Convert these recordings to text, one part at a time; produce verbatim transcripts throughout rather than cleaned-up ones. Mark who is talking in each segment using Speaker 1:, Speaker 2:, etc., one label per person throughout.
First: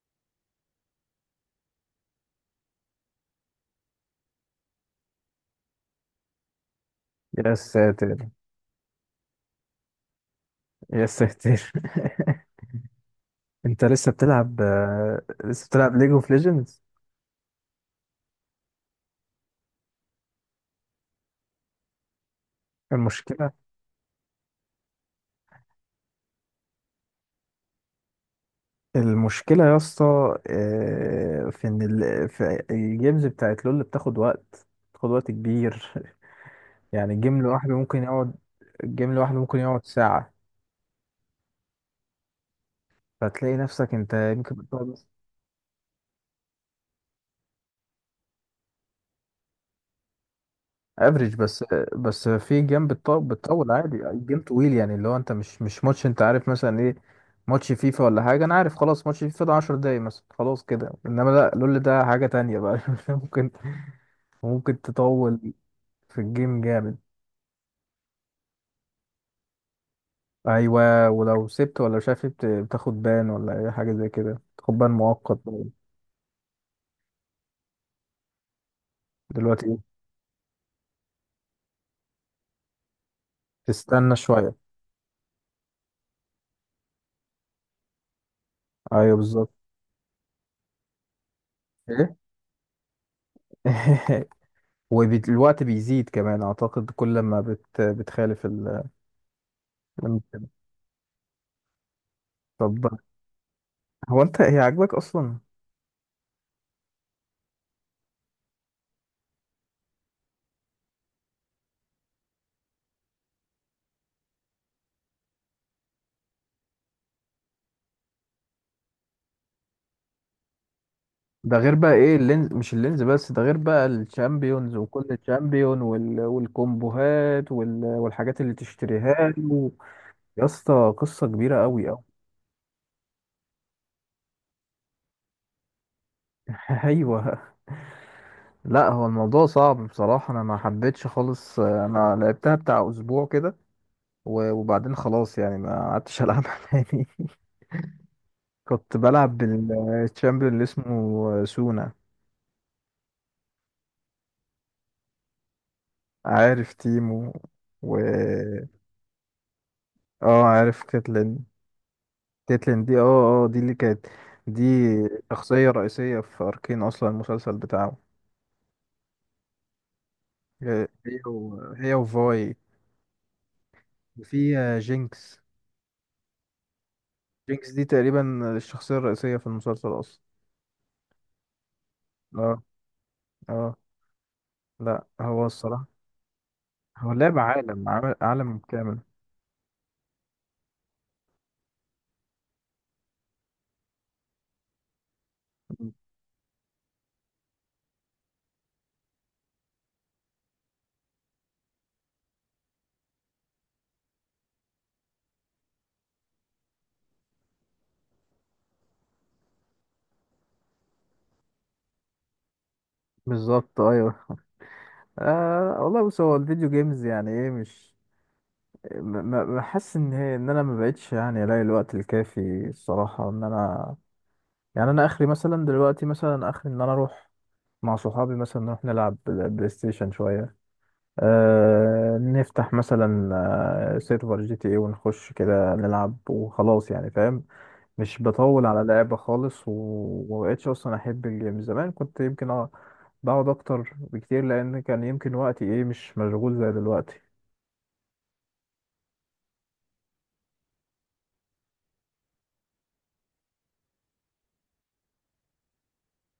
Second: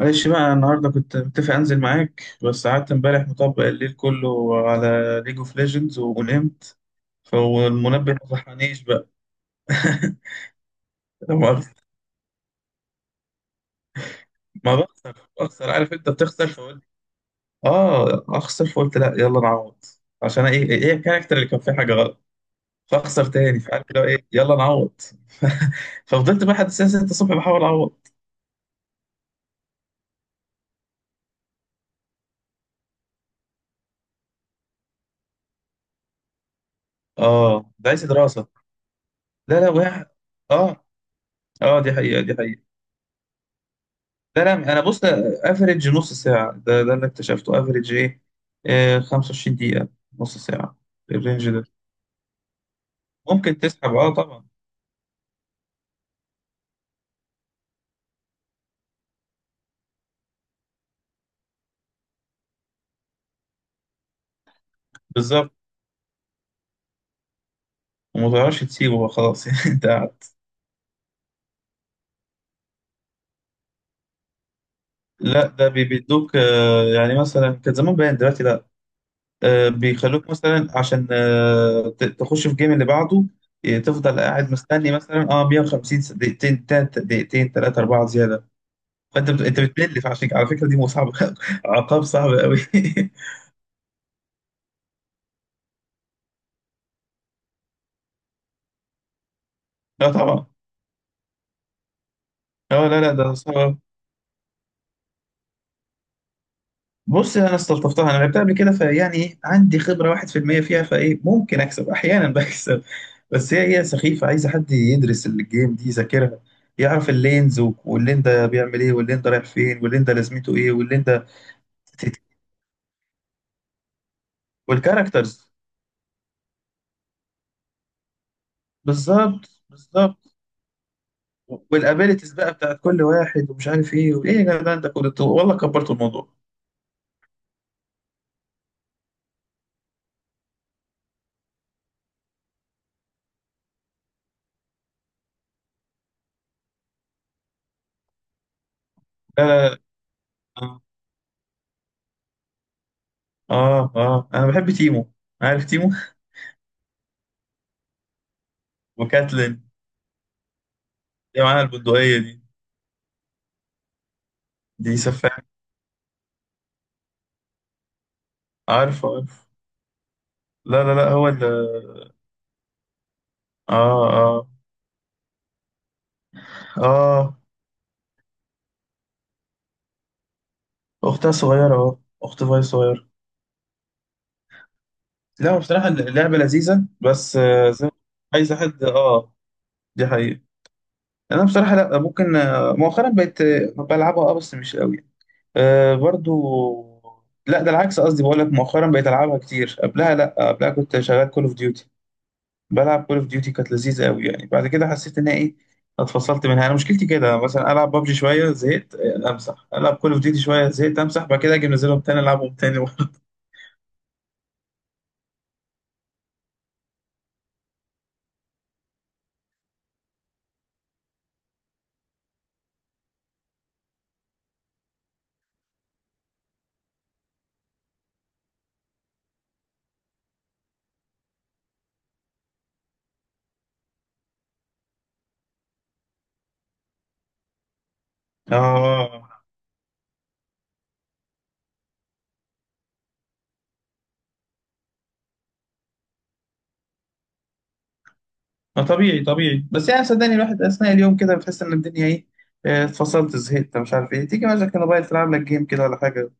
Speaker 1: معلش بقى النهارده كنت متفق انزل معاك، بس قعدت امبارح مطبق الليل كله على ليج اوف ليجندز ونمت،
Speaker 2: يا
Speaker 1: فالمنبه
Speaker 2: ساتر.
Speaker 1: ما صحانيش بقى.
Speaker 2: يا
Speaker 1: لا
Speaker 2: ساتر.
Speaker 1: مؤاخذة.
Speaker 2: انت لسه بتلعب
Speaker 1: ما بخسر
Speaker 2: آه، لسه
Speaker 1: بخسر، عارف
Speaker 2: بتلعب
Speaker 1: انت
Speaker 2: ليج اوف
Speaker 1: بتخسر،
Speaker 2: ليجندز؟
Speaker 1: فقلت اه اخسر، فقلت لا، يلا نعوض. عشان ايه ايه إيه الكاركتر اللي كان فيه حاجه غلط، فاخسر
Speaker 2: المشكله
Speaker 1: تاني، فعارف اللي هو ايه، يلا نعوض. ففضلت بقى لحد الساعه ستة الصبح بحاول اعوض.
Speaker 2: المشكله يا اسطى، آه، في ان ال... في الجيمز بتاعت لول بتاخد وقت بتاخد وقت كبير. يعني جيم
Speaker 1: اه
Speaker 2: لوحده
Speaker 1: ده
Speaker 2: ممكن
Speaker 1: عايز
Speaker 2: يقعد
Speaker 1: دراسه.
Speaker 2: الجيم لوحده ممكن
Speaker 1: لا لا،
Speaker 2: يقعد
Speaker 1: وقع.
Speaker 2: ساعه.
Speaker 1: اه، اه دي حقيقه دي حقيقه.
Speaker 2: فتلاقي نفسك انت
Speaker 1: لا لا،
Speaker 2: يمكن
Speaker 1: انا
Speaker 2: بتقعد
Speaker 1: بص، افريج نص ساعه، ده ده اللي اكتشفته، افريج ايه؟ آه، خمسة وعشرين دقيقه، نص ساعه
Speaker 2: افريج
Speaker 1: الرينج
Speaker 2: بس
Speaker 1: ده.
Speaker 2: بس في جيم بتطول
Speaker 1: ممكن
Speaker 2: بتطول
Speaker 1: تسحب،
Speaker 2: عادي.
Speaker 1: اه
Speaker 2: الجيم
Speaker 1: طبعا.
Speaker 2: طويل، يعني اللي هو انت مش مش ماتش، انت عارف مثلا ايه؟ ماتش فيفا ولا حاجة، انا عارف، خلاص. ماتش فيفا ده عشر دقايق مثلا خلاص كده، انما لا، لول ده حاجة تانية بقى. ممكن ممكن تطول
Speaker 1: بالظبط.
Speaker 2: في الجيم، جامد.
Speaker 1: وما تعرفش تسيبه بقى، خلاص. يعني انت قاعد.
Speaker 2: ايوه، ولو سبت ولا مش عارف إيه بت- بتاخد بان، ولا اي حاجة زي كده، تاخد بان مؤقت
Speaker 1: لا،
Speaker 2: بقى.
Speaker 1: ده بي- بيدوك. آه يعني مثلا كان زمان باين، دلوقتي لا.
Speaker 2: دلوقتي
Speaker 1: آه،
Speaker 2: ايه،
Speaker 1: بيخلوك مثلا عشان آه ت- تخش في الجيم اللي بعده. آه،
Speaker 2: تستنى
Speaker 1: تفضل قاعد
Speaker 2: شوية؟
Speaker 1: مستني مثلا اه مية وخمسين س- دقيقتين، تلات دقيقتين، ثلاثه اربعه زياده.
Speaker 2: ايوه،
Speaker 1: فانت بت-
Speaker 2: بالظبط.
Speaker 1: انت بتمل، فعشان كده- على فكره دي مصعبه. عقاب
Speaker 2: ايه؟
Speaker 1: صعب قوي.
Speaker 2: والوقت بيزيد كمان اعتقد كل ما بت... بتخالف ال...
Speaker 1: لا
Speaker 2: لما كده.
Speaker 1: طبعا.
Speaker 2: طب،
Speaker 1: اه لا لا، ده صعب.
Speaker 2: هو انت هي عاجباك اصلا؟
Speaker 1: بص، انا استلطفتها، انا لعبتها قبل كده، فيعني ايه، عندي خبره واحد في المية فيها، فايه ممكن اكسب احيانا. بكسب. بس هي هي سخيفه، عايزه حد يدرس الجيم دي، يذاكرها، يعرف اللينز و- واللين ده بيعمل ايه، واللين ده رايح فين، واللين ده لازمته ايه، واللين ده.
Speaker 2: ده غير بقى ايه اللينز، مش اللينز بس، ده غير بقى الشامبيونز وكل
Speaker 1: والكاركترز.
Speaker 2: تشامبيون وال... والكومبوهات وال... والحاجات اللي تشتريها
Speaker 1: بالظبط
Speaker 2: له.
Speaker 1: بالظبط.
Speaker 2: يا اسطى، قصة كبيرة قوي قوي.
Speaker 1: والابيلتيز بقى بتاعت كل واحد، ومش عارف ايه وايه، يا جدعان ده كله، والله كبرت الموضوع.
Speaker 2: ايوه. لا، هو الموضوع صعب بصراحة. انا ما حبيتش خالص، انا لعبتها بتاع اسبوع كده و- وبعدين خلاص، يعني ما قعدتش العبها تاني. كنت بلعب
Speaker 1: لا لا
Speaker 2: بالشامبيون اللي
Speaker 1: لا.
Speaker 2: اسمه سونا.
Speaker 1: اه اه، آه. انا بحب تيمو، عارف تيمو؟
Speaker 2: عارف تيمو، و
Speaker 1: وكاتلين،
Speaker 2: اه عارف كاتلين.
Speaker 1: اللي معاها البندقيه دي.
Speaker 2: تيتلين دي، اه اه دي اللي كانت، دي
Speaker 1: دي سفاح.
Speaker 2: شخصية رئيسية في أركين أصلا، المسلسل بتاعه.
Speaker 1: عارفه عارفه. لا لا لا،
Speaker 2: هي
Speaker 1: هو اللي
Speaker 2: و- هي وفاي،
Speaker 1: اه اه
Speaker 2: وفي جينكس.
Speaker 1: اه
Speaker 2: جينكس دي تقريبا الشخصية الرئيسية في المسلسل أصلا.
Speaker 1: اختها صغيرة اهو، اخت
Speaker 2: اه،
Speaker 1: فاي صغيرة.
Speaker 2: اه. لا، هو
Speaker 1: لا، بصراحة
Speaker 2: الصراحة
Speaker 1: اللعبة لذيذة،
Speaker 2: هو
Speaker 1: بس
Speaker 2: لعب
Speaker 1: آه،
Speaker 2: عالم،
Speaker 1: زي،
Speaker 2: عمل
Speaker 1: عايزة
Speaker 2: عالم
Speaker 1: حد
Speaker 2: كامل.
Speaker 1: اه دي حقيقة. انا بصراحة لا ممكن، آه، مؤخرا بقيت، آه، بلعبها، اه بس مش قوي. آه، برضو. لا، ده العكس، قصدي بقول لك مؤخرا بقيت العبها كتير، قبلها لا، قبلها كنت شغال كول اوف ديوتي. بلعب كول اوف ديوتي، كانت لذيذه قوي، يعني بعد كده حسيت ان ايه، اتفصلت منها. انا مشكلتي كده، مثلا العب بابجي شويه، زهقت، آه، امسح، العب كول اوف ديوتي شويه، زهقت، امسح، بعد كده اجي منزلهم تاني العبهم تاني.
Speaker 2: بالظبط، ايوه. آه والله، بص، هو الفيديو جيمز يعني ايه، مش... ما- ما- بحس ان هي ان انا ما بقتش يعني الاقي الوقت الكافي الصراحه، ان انا يعني انا اخري مثلا دلوقتي، مثلا اخري ان انا اروح مع صحابي مثلا، نروح نلعب بل- بلاي ستيشن شوية. أه، نفتح مثلا آه، سيرفر جي تي ايه، ونخش كده نلعب وخلاص، يعني فاهم؟ مش بطول على لعبة
Speaker 1: اه،
Speaker 2: خالص و- ومبقتش أصلا أحب الجيم. زمان كنت يمكن اه بقعد أكتر بكتير، لأن كان يمكن وقتي ايه، مش مشغول زي دلوقتي.
Speaker 1: ما طبيعي طبيعي، بس يعني صدقني، الواحد اثناء اليوم كده بتحس ان الدنيا ايه، آه، اتفصلت، زهقت، مش عارف ايه، تيجي مثلا الموبايل تلعب لك جيم كده ولا حاجه.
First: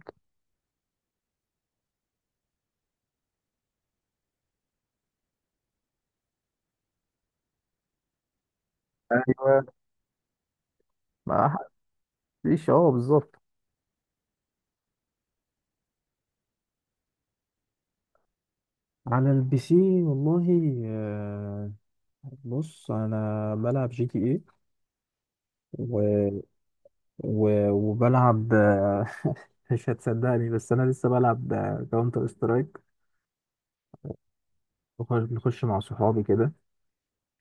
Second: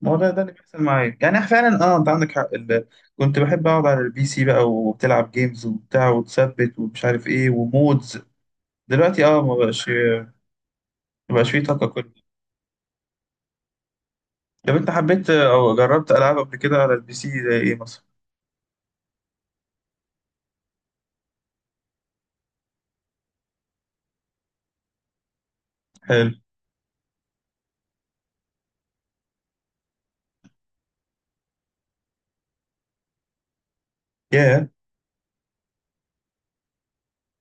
Speaker 1: ما هو ده ده اللي بيحصل معايا، يعني فعلا اه انت عندك حق ال- كنت بحب اقعد على البي سي بقى، وبتلعب جيمز وبتاع، وتثبت ومش عارف ايه، ومودز. دلوقتي اه ما
Speaker 2: ايوه.
Speaker 1: بقاش، مبقاش
Speaker 2: ما
Speaker 1: فيه طاقة كل.
Speaker 2: حدش، اه بالظبط.
Speaker 1: طب أنت حبيت أو جربت ألعاب قبل كده على البي سي زي إيه مثلا؟
Speaker 2: على البي سي، والله آه، بص، انا بلعب جي تي اي و...
Speaker 1: حلو.
Speaker 2: و... وبلعب، مش هتصدقني، بس انا لسه بلعب كاونتر سترايك.
Speaker 1: ياه.
Speaker 2: بنخش مع صحابي كده.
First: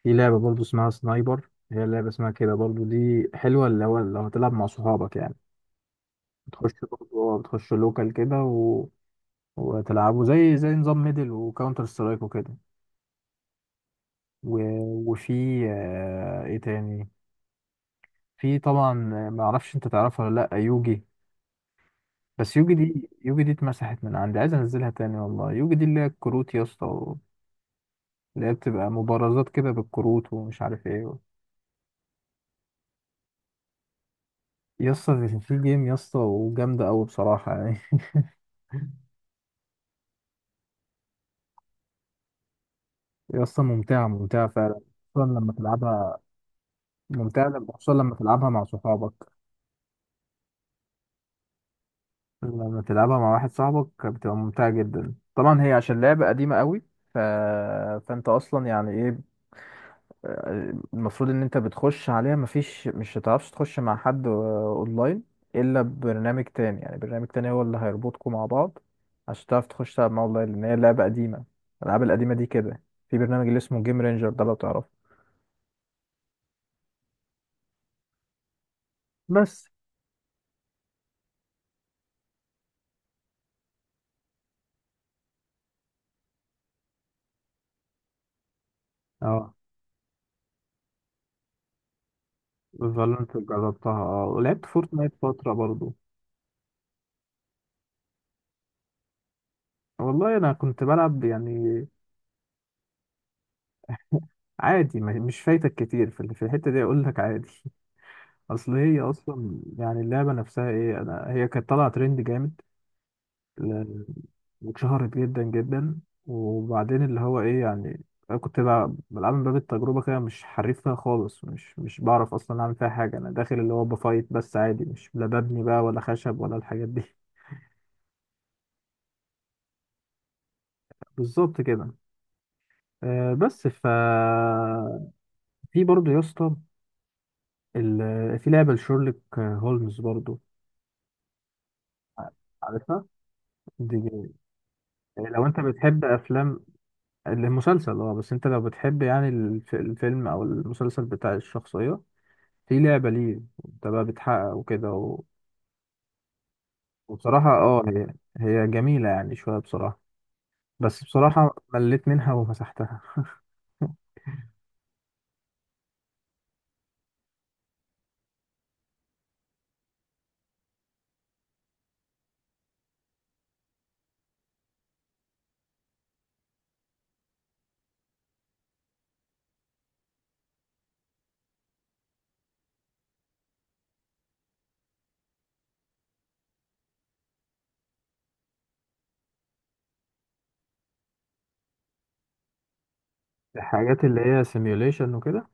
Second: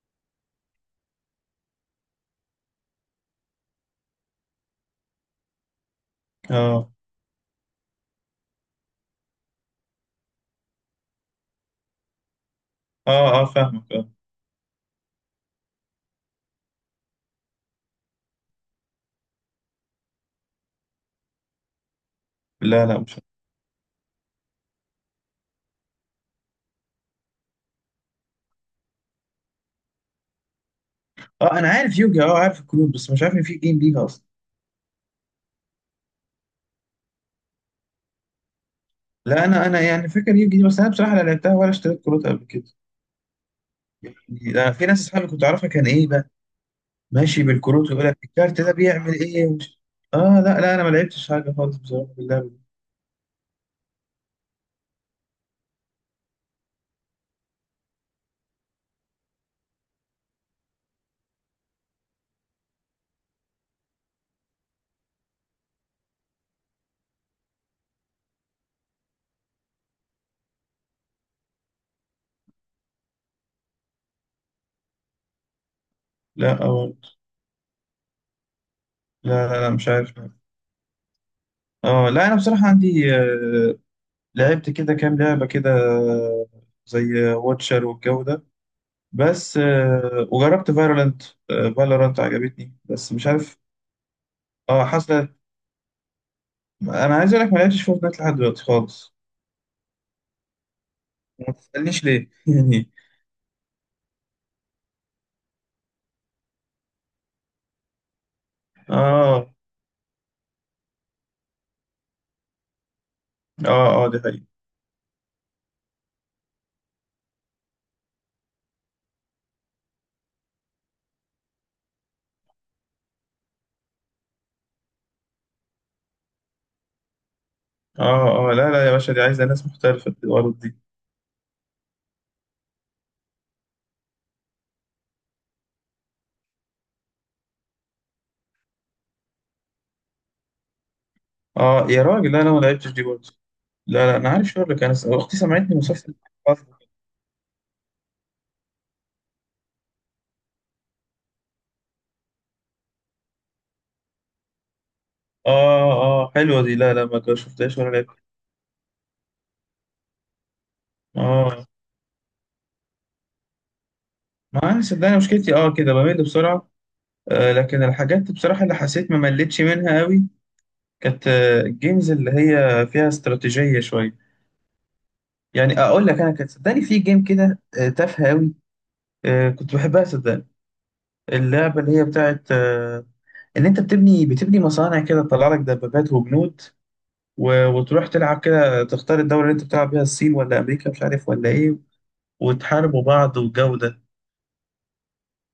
Speaker 2: في لعبه برضو اسمها سنايبر، هي لعبه اسمها كده برضو، دي حلوه، اللي هو لو هتلعب مع صحابك يعني، بتخش
Speaker 1: أه
Speaker 2: برضو، اه بتخش لوكال كده و... وتلعبوا زي زي نظام ميدل وكاونتر سترايك وكده.
Speaker 1: أه أه، فاهمك أه
Speaker 2: و... وفي آه، ايه تاني في طبعا ما اعرفش انت تعرفها ولا لا يوجي. بس يوجي
Speaker 1: لا لا،
Speaker 2: دي
Speaker 1: مش فاهم.
Speaker 2: يوجي دي اتمسحت من عندي، عايز انزلها تاني والله. يوجي دي اللي هي الكروت يا اسطى، اللي هي بتبقى مبارزات كده بالكروت ومش عارف ايه.
Speaker 1: أه أنا عارف يوجي، أه عارف الكروت، بس مش عارف إن في جيم ليها أصلا.
Speaker 2: يا اسطى، في في جيم يا اسطى، وجامدة أوي بصراحة يعني.
Speaker 1: لا، أنا أنا يعني فاكر يوجي دي، بس أنا بصراحة لا لعبتها ولا اشتريت كروت قبل كده.
Speaker 2: يا اسطى، ممتعة ممتعة
Speaker 1: لا،
Speaker 2: فعلا.
Speaker 1: في ناس
Speaker 2: خصوصا
Speaker 1: أصحابي كنت
Speaker 2: لما
Speaker 1: أعرفها، كان إيه
Speaker 2: تلعبها،
Speaker 1: بقى، ماشي
Speaker 2: ممتعة لما-
Speaker 1: بالكروت،
Speaker 2: خصوصا
Speaker 1: ويقول
Speaker 2: لما
Speaker 1: لك
Speaker 2: تلعبها
Speaker 1: الكارت
Speaker 2: مع
Speaker 1: ده
Speaker 2: صحابك.
Speaker 1: بيعمل إيه ومش... أه لا لا، أنا ما لعبتش حاجة خالص بصراحة باللعبة دي.
Speaker 2: لما تلعبها مع واحد صاحبك بتبقى ممتعة جدا طبعا. هي عشان لعبة قديمة أوي ف... فأنت أصلا يعني ايه، المفروض ان انت بتخش عليها، مفيش مش هتعرفش تخش مع حد آه، اونلاين، الا ببرنامج تاني. يعني برنامج تاني هو اللي هيربطكم مع بعض عشان تعرف تخش تلعب مع اونلاين، لان هي لعبة قديمة، الالعاب القديمة دي كده. في برنامج اللي اسمه جيم رينجر ده، لو تعرفه.
Speaker 1: لا أه. لا لا
Speaker 2: بس
Speaker 1: لا، مش عارف لا. أه لا، أنا بصراحة عندي آه، لعبت كده كام لعبة كده، زي واتشر والجو ده،
Speaker 2: اه.
Speaker 1: بس آه، وجربت فالورانت. فالورانت عجبتني بس مش
Speaker 2: فالنت
Speaker 1: عارف.
Speaker 2: جربتها، اه ولعبت
Speaker 1: اه،
Speaker 2: فورتنايت
Speaker 1: حاسة.
Speaker 2: فترة برضو.
Speaker 1: انا عايز اقول لك ما لعبتش فورتنايت لحد دلوقتي خالص،
Speaker 2: والله انا كنت بلعب
Speaker 1: وما
Speaker 2: يعني
Speaker 1: تسألنيش ليه. يعني
Speaker 2: عادي. ما- مش فايتك كتير في ال- في الحتة دي، اقول لك عادي. اصل هي
Speaker 1: اه
Speaker 2: اصلا يعني اللعبة نفسها ايه، انا هي كانت طالعة ترند جامد، ل-
Speaker 1: اه اه، دي حقيقة.
Speaker 2: واتشهرت جدا جدا. وبعدين اللي هو ايه يعني، انا كنت بلعب بلعب من باب التجربه كده، مش حريف فيها خالص، مش مش بعرف اصلا اعمل فيها حاجه. انا داخل اللي هو بفايت بس عادي، مش، لا ببني بقى ولا خشب ولا الحاجات دي.
Speaker 1: اه اه، لا لا يا باشا، دي عايزة ناس محترفة في الورد دي.
Speaker 2: بالظبط كده. آه، بس ف في برضه يا اسطى ال- آه، في لعبه لشيرلوك هولمز برضه،
Speaker 1: اه يا راجل، لا انا ما لعبتش دي
Speaker 2: عارفها؟
Speaker 1: برضه.
Speaker 2: دي
Speaker 1: لا لا، انا
Speaker 2: جميلة.
Speaker 1: عارف شغلك، انا س- اختي
Speaker 2: لو انت
Speaker 1: سمعتني
Speaker 2: بتحب
Speaker 1: مسلسل. اه
Speaker 2: افلام المسلسل، اه بس انت لو بتحب يعني الف- الفيلم او المسلسل بتاع الشخصيه، في لعبة ليه، انت بقى بتحقق وكده و...
Speaker 1: اه، حلوة دي، لا لا ما
Speaker 2: وبصراحة،
Speaker 1: شفتهاش
Speaker 2: اه
Speaker 1: ولا
Speaker 2: هي
Speaker 1: لعبت.
Speaker 2: هي جميلة يعني، شوية بصراحة. بس بصراحة
Speaker 1: اه
Speaker 2: مليت منها ومسحتها.
Speaker 1: ما انا صدقني مشكلتي اه كده بمل بسرعة. آه، لكن الحاجات بصراحة اللي حسيت ما مليتش منها قوي، كانت آه، الجيمز اللي هي فيها استراتيجية شوية. يعني أقول لك أنا، كانت صدقني في جيم كده آه، تافهة قوي، آه، كنت بحبها صدقني. اللعبة اللي هي بتاعت آه، إن أنت بتبني بتبني مصانع كده، تطلع لك دبابات وبنود، و- وتروح تلعب كده، تختار الدولة اللي أنت بتلعب بيها، الصين ولا أمريكا مش عارف ولا إيه، وتحاربوا بعض والجو ده.
Speaker 2: الحاجات اللي هي سيميوليشن وكده،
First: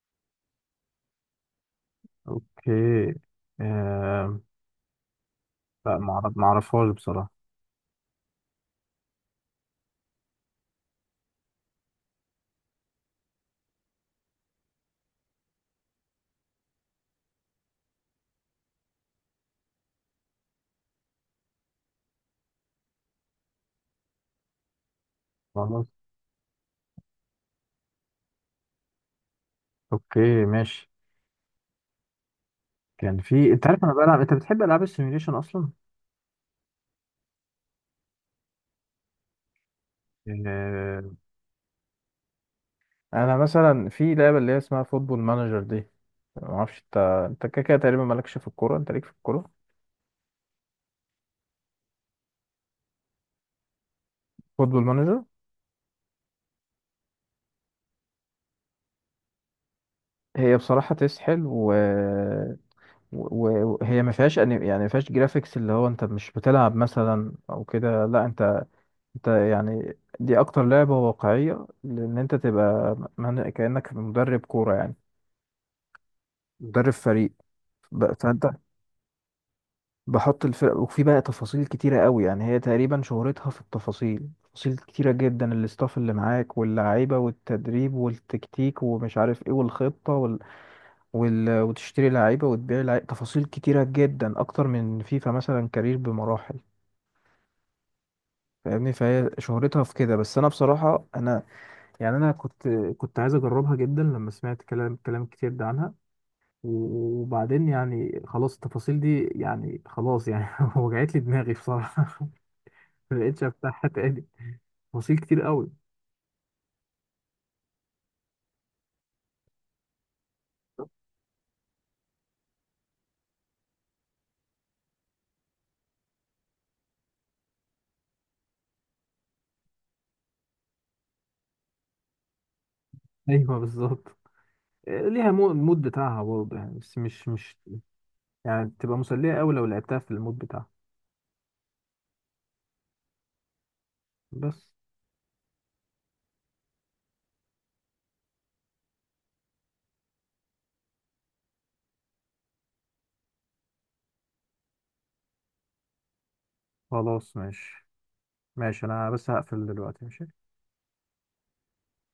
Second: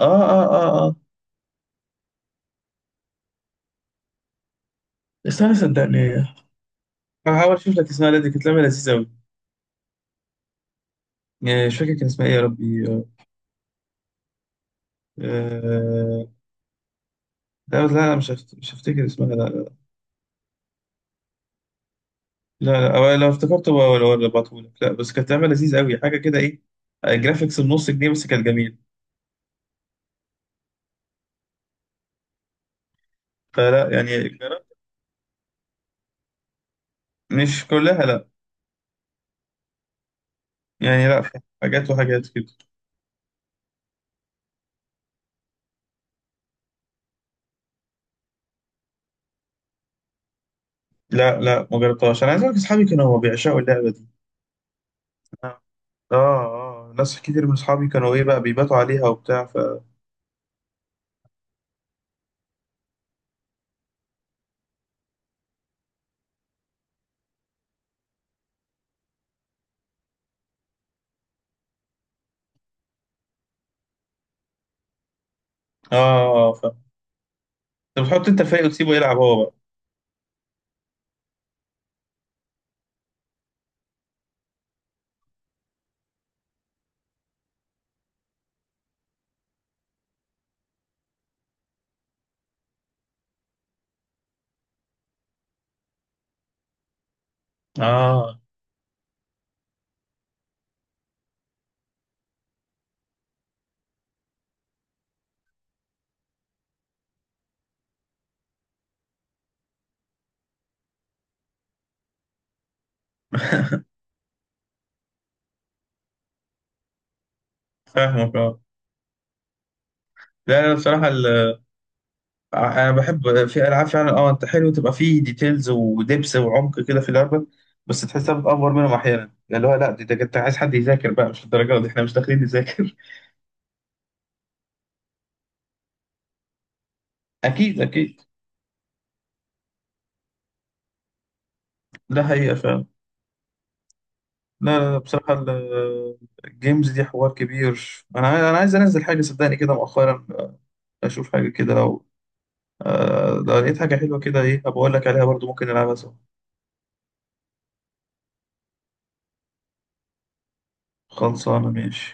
Speaker 1: آه آه آه آه.
Speaker 2: اوكي. آه...
Speaker 1: استنى
Speaker 2: لا،
Speaker 1: صدقني،
Speaker 2: معرف... معرفهاش بصراحة.
Speaker 1: هحاول أشوف لك اسمها، دي كانت لعبة لذيذة قوي. آه، مش فاكر كان اسمها إيه يا ربي. آه، لا لا لا، مش هفت... مش هفتكر اسمها لا. لا لا، أو لو افتكرته ولا ولا ببعتهولك، لا بس كانت لعبة لذيذة
Speaker 2: خلاص،
Speaker 1: قوي، حاجة كده ايه، آه، جرافيكس بنص جنيه، بس كانت جميل.
Speaker 2: اوكي، ماشي. كان في، انت عارف،
Speaker 1: فلا
Speaker 2: انا بلعب،
Speaker 1: يعني
Speaker 2: انت بتحب
Speaker 1: جرب-
Speaker 2: العاب السيميوليشن اصلا؟
Speaker 1: مش كلها لا،
Speaker 2: آه...
Speaker 1: يعني لا في حاجات وحاجات كده.
Speaker 2: انا مثلا في لعبه اللي هي اسمها فوتبول مانجر دي، ما اعرفش انت. انت كده كده تقريبا مالكش في الكوره، انت ليك في الكوره؟
Speaker 1: لا لا، ما جربتهاش، انا عايز اقول لك اصحابي كانوا بيعشقوا اللعبة دي.
Speaker 2: فوتبول مانجر.
Speaker 1: اه اه، ناس كتير من اصحابي كانوا ايه بقى بيباتوا عليها وبتاع ف اه
Speaker 2: هي بصراحة تسحل و... و- وهي ما فيهاش، أني... يعني ما فيهاش جرافيكس اللي هو انت مش بتلعب مثلا او كده، لا، انت انت يعني، دي اكتر لعبة واقعية، لان انت تبقى من... كأنك مدرب كورة يعني،
Speaker 1: آه، ف
Speaker 2: مدرب فريق،
Speaker 1: طب
Speaker 2: ب...
Speaker 1: بتحط انت
Speaker 2: فانت
Speaker 1: الفايق وتسيبه يلعب هو بقى.
Speaker 2: بحط الفرق، وفي بقى تفاصيل كتيرة قوي. يعني هي تقريبا شهرتها في التفاصيل، تفاصيل كتيرة جدا، الاستاف اللي معاك واللعيبة والتدريب والتكتيك ومش عارف ايه والخطة وال... وتشتري لعيبة وتبيع لعيبة، تفاصيل كتيرة جدا، أكتر من فيفا مثلا كارير بمراحل،
Speaker 1: اه.
Speaker 2: فاهمني؟ فهي شهرتها في كده. بس أنا بصراحة أنا يعني أنا، كنت كنت عايز أجربها جدا لما سمعت كلام كلام كتير ده عنها، و- وبعدين يعني خلاص، التفاصيل دي يعني خلاص يعني وجعت لي دماغي بصراحة. ما بقتش أفتحها تاني، تفاصيل كتير قوي.
Speaker 1: فاهمك اه لا لا بصراحة، انا بحب في العاب فعلا، اه انت حلو تبقى فيه ديتيلز ودبس وعمق كده في اللعبه، بس تحسها بتأفور منهم احيانا، يعني اللي هو لا، دي ده انت عايز حد يذاكر بقى، مش الدرجه دي، احنا مش داخلين نذاكر.
Speaker 2: أيوه، بالظبط. ليها مو- المود بتاعها برضه يعني، بس مش مش
Speaker 1: اكيد اكيد.
Speaker 2: يعني تبقى مسلية قوي لو لعبتها في المود بتاعها.
Speaker 1: ده حقيقه فعلا.
Speaker 2: بس
Speaker 1: لا لا لا، بصراحه ال- الجيمز دي حوار كبير، انا عايز- انا عايز انزل حاجه صدقني كده مؤخرا، اشوف حاجه كده. لو آه، لو لقيت حاجه حلوه كده ايه، بقول لك عليها برضو ممكن نلعبها سوا.
Speaker 2: خلاص، ماشي. ماشي، انا بس هقفل دلوقتي، ماشي.
Speaker 1: خلصانه ماشي.